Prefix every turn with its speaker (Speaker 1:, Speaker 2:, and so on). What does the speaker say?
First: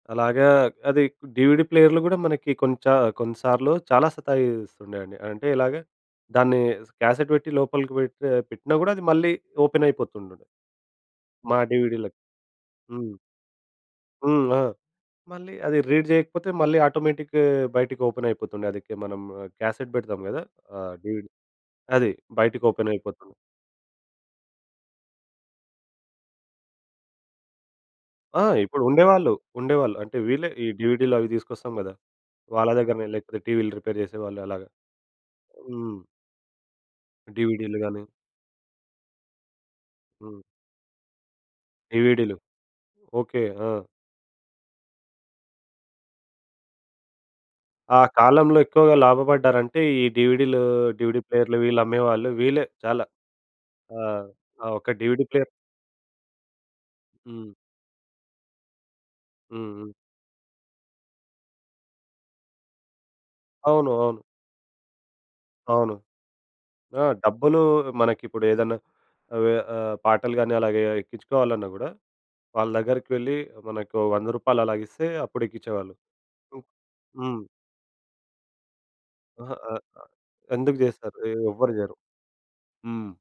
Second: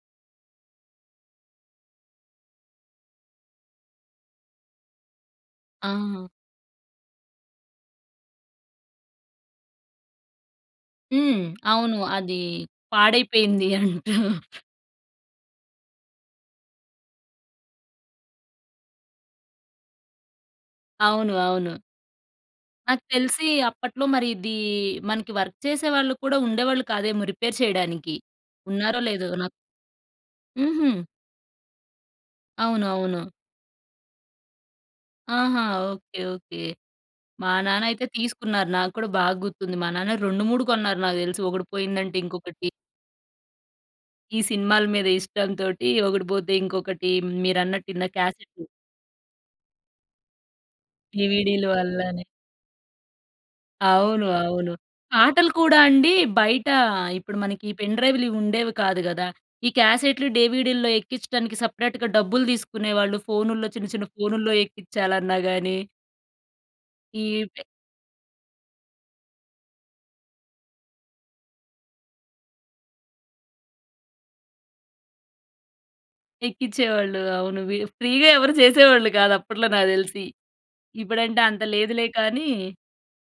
Speaker 1: అలాగా అది డీవీడీ ప్లేయర్‌లు గూడా మనకి కొంచ కొన్నిసార్లు చాలా సతాయిస్తుండండి. అంటే ఇలాగా
Speaker 2: ఆ!
Speaker 1: దాన్ని స్ క్యాసెట్ పెట్టి లోపలికి పెడ్త పెట్టినా గూడా అది మళ్ళీ ఓపెన్ అయిపోతుండుండె.
Speaker 2: హ్మ్.
Speaker 1: మా
Speaker 2: అవును.
Speaker 1: డీవీడీ‌లకి.
Speaker 2: అది
Speaker 1: హ్మ్.
Speaker 2: పాడైపోయింది అంటారు.
Speaker 1: హ్మ్. ఆ! మళ్ళీ అది రీడ్ చేయకపోతే మళ్ళీ ఆటోమేటిక్‌ బయటికి ఓపెన్ అయిపోతుండె. అది క్ మనం క్యాసెట్ పెడతాం గదా! ఆహ్, డీవీడీ
Speaker 2: అవును. అవును.
Speaker 1: అది బయటికి ఓపెన్
Speaker 2: నాకు
Speaker 1: అయిపోతుంది.
Speaker 2: తెలిసి అప్పట్లో మరి ఇది మనకి వర్క్ చేసే వాళ్ళు కూడా ఉండేవాళ్ళు కాదేమో రిపేర్ చేయడానికి.
Speaker 1: ఆ! ఇప్పుడు
Speaker 2: ఉన్నారో లేదో
Speaker 1: ఉండేవాళ్ళు.
Speaker 2: నాకు
Speaker 1: ఉండేవాళ్ళు. అంటే వీళ్ళే ఈ
Speaker 2: హుహు.
Speaker 1: డీవీడీ‌లు అవి తీసుకొస్తాం గదా! వాళ్ళ దగ్గరనే
Speaker 2: అవునవును.
Speaker 1: లేకపోతే టీవీలు రిపేర్ జెసేవాళ్ళు అలాగా.
Speaker 2: ఆహా!
Speaker 1: హ్మ్.
Speaker 2: Okay okay. మా
Speaker 1: డీవీడీ‌లు గాని
Speaker 2: నాన్నైతే తీసుకున్నారు. నాకూడా బాగా గుర్తుంది మా నాన్న
Speaker 1: హ్మ్.
Speaker 2: 2, 3 కొన్నారు నాకు తెలుసు. ఒకటి పోయిందంటే
Speaker 1: డీవీడీ‌లు.
Speaker 2: ఇంకొకటి
Speaker 1: ఓకె. ఆ!
Speaker 2: ఈ సినిమాల మీద ఇష్టం తోటి ఒకటిపోతే ఇంకొకటి. మీరన్నట్టు
Speaker 1: ఆ
Speaker 2: ఇంద
Speaker 1: కాలంలో
Speaker 2: క్యాసెట్టు
Speaker 1: ఎక్కువగా లాభపడ్డారంటే ఈ డీవీడీ‌లు, డీవీడీ ప్లేయర్‌లు
Speaker 2: డివిడి‌లు
Speaker 1: వీళ్ళు
Speaker 2: అల్లానే.
Speaker 1: అమ్మేవాళ్ళు. వీళ్ళే చాలా
Speaker 2: అవును.
Speaker 1: ఆహ్, ఆ
Speaker 2: అవును.
Speaker 1: ఒక డీవీడీ ప్లేయర్
Speaker 2: పాటలు కూడా అండి బయట ఇప్పుడు
Speaker 1: హ్మ్.
Speaker 2: మనకి పెన్ డ్రైవ్‌లు ఇవి ఉండేవి కాదు గదా! ఈ
Speaker 1: హ్మ్. హ్మ్.
Speaker 2: క్యాసెట్‌లు డివిడి‌లో ఎక్కించడానికి సెపరేట్‌గా డబ్బులు తీసుకునేవాళ్ళు. ఫోనుల్లో చిన్న
Speaker 1: అవును.
Speaker 2: చిన్న
Speaker 1: అవును.
Speaker 2: ఫోనుల్లో ఎక్కించాలన్నా గాని
Speaker 1: అవును. ఆ!
Speaker 2: ఈ
Speaker 1: డబ్బులు
Speaker 2: పె
Speaker 1: మనకిప్పుడు ఏదన్నా అవే అహ్, పాటలు గాని అలాగే ఎక్కించుకోవాలన్నా గూడా వాళ్ళ దగ్గరికి వెళ్లి మనకు రూ. 100 అలాగిస్తే అప్పుడెక్కిచ్చేవాళ్ళు. హ్మ్.
Speaker 2: ఎక్కించేవాళ్ళు.
Speaker 1: హ్మ్.
Speaker 2: అవును‌ వి ఫ్రీగా ఎవరు చేసేవాళ్ళు కాదు
Speaker 1: అహా!
Speaker 2: అప్పట్లో
Speaker 1: ఆ!
Speaker 2: నాకు
Speaker 1: ఆహ్,
Speaker 2: తెలిసి.
Speaker 1: ఎందుకు జెస్తారు? ఎ
Speaker 2: ఇప్పుడంటే అంత
Speaker 1: ఎవ్వరు చేయరు.
Speaker 2: లేదులే కానీ.
Speaker 1: హ్మ్.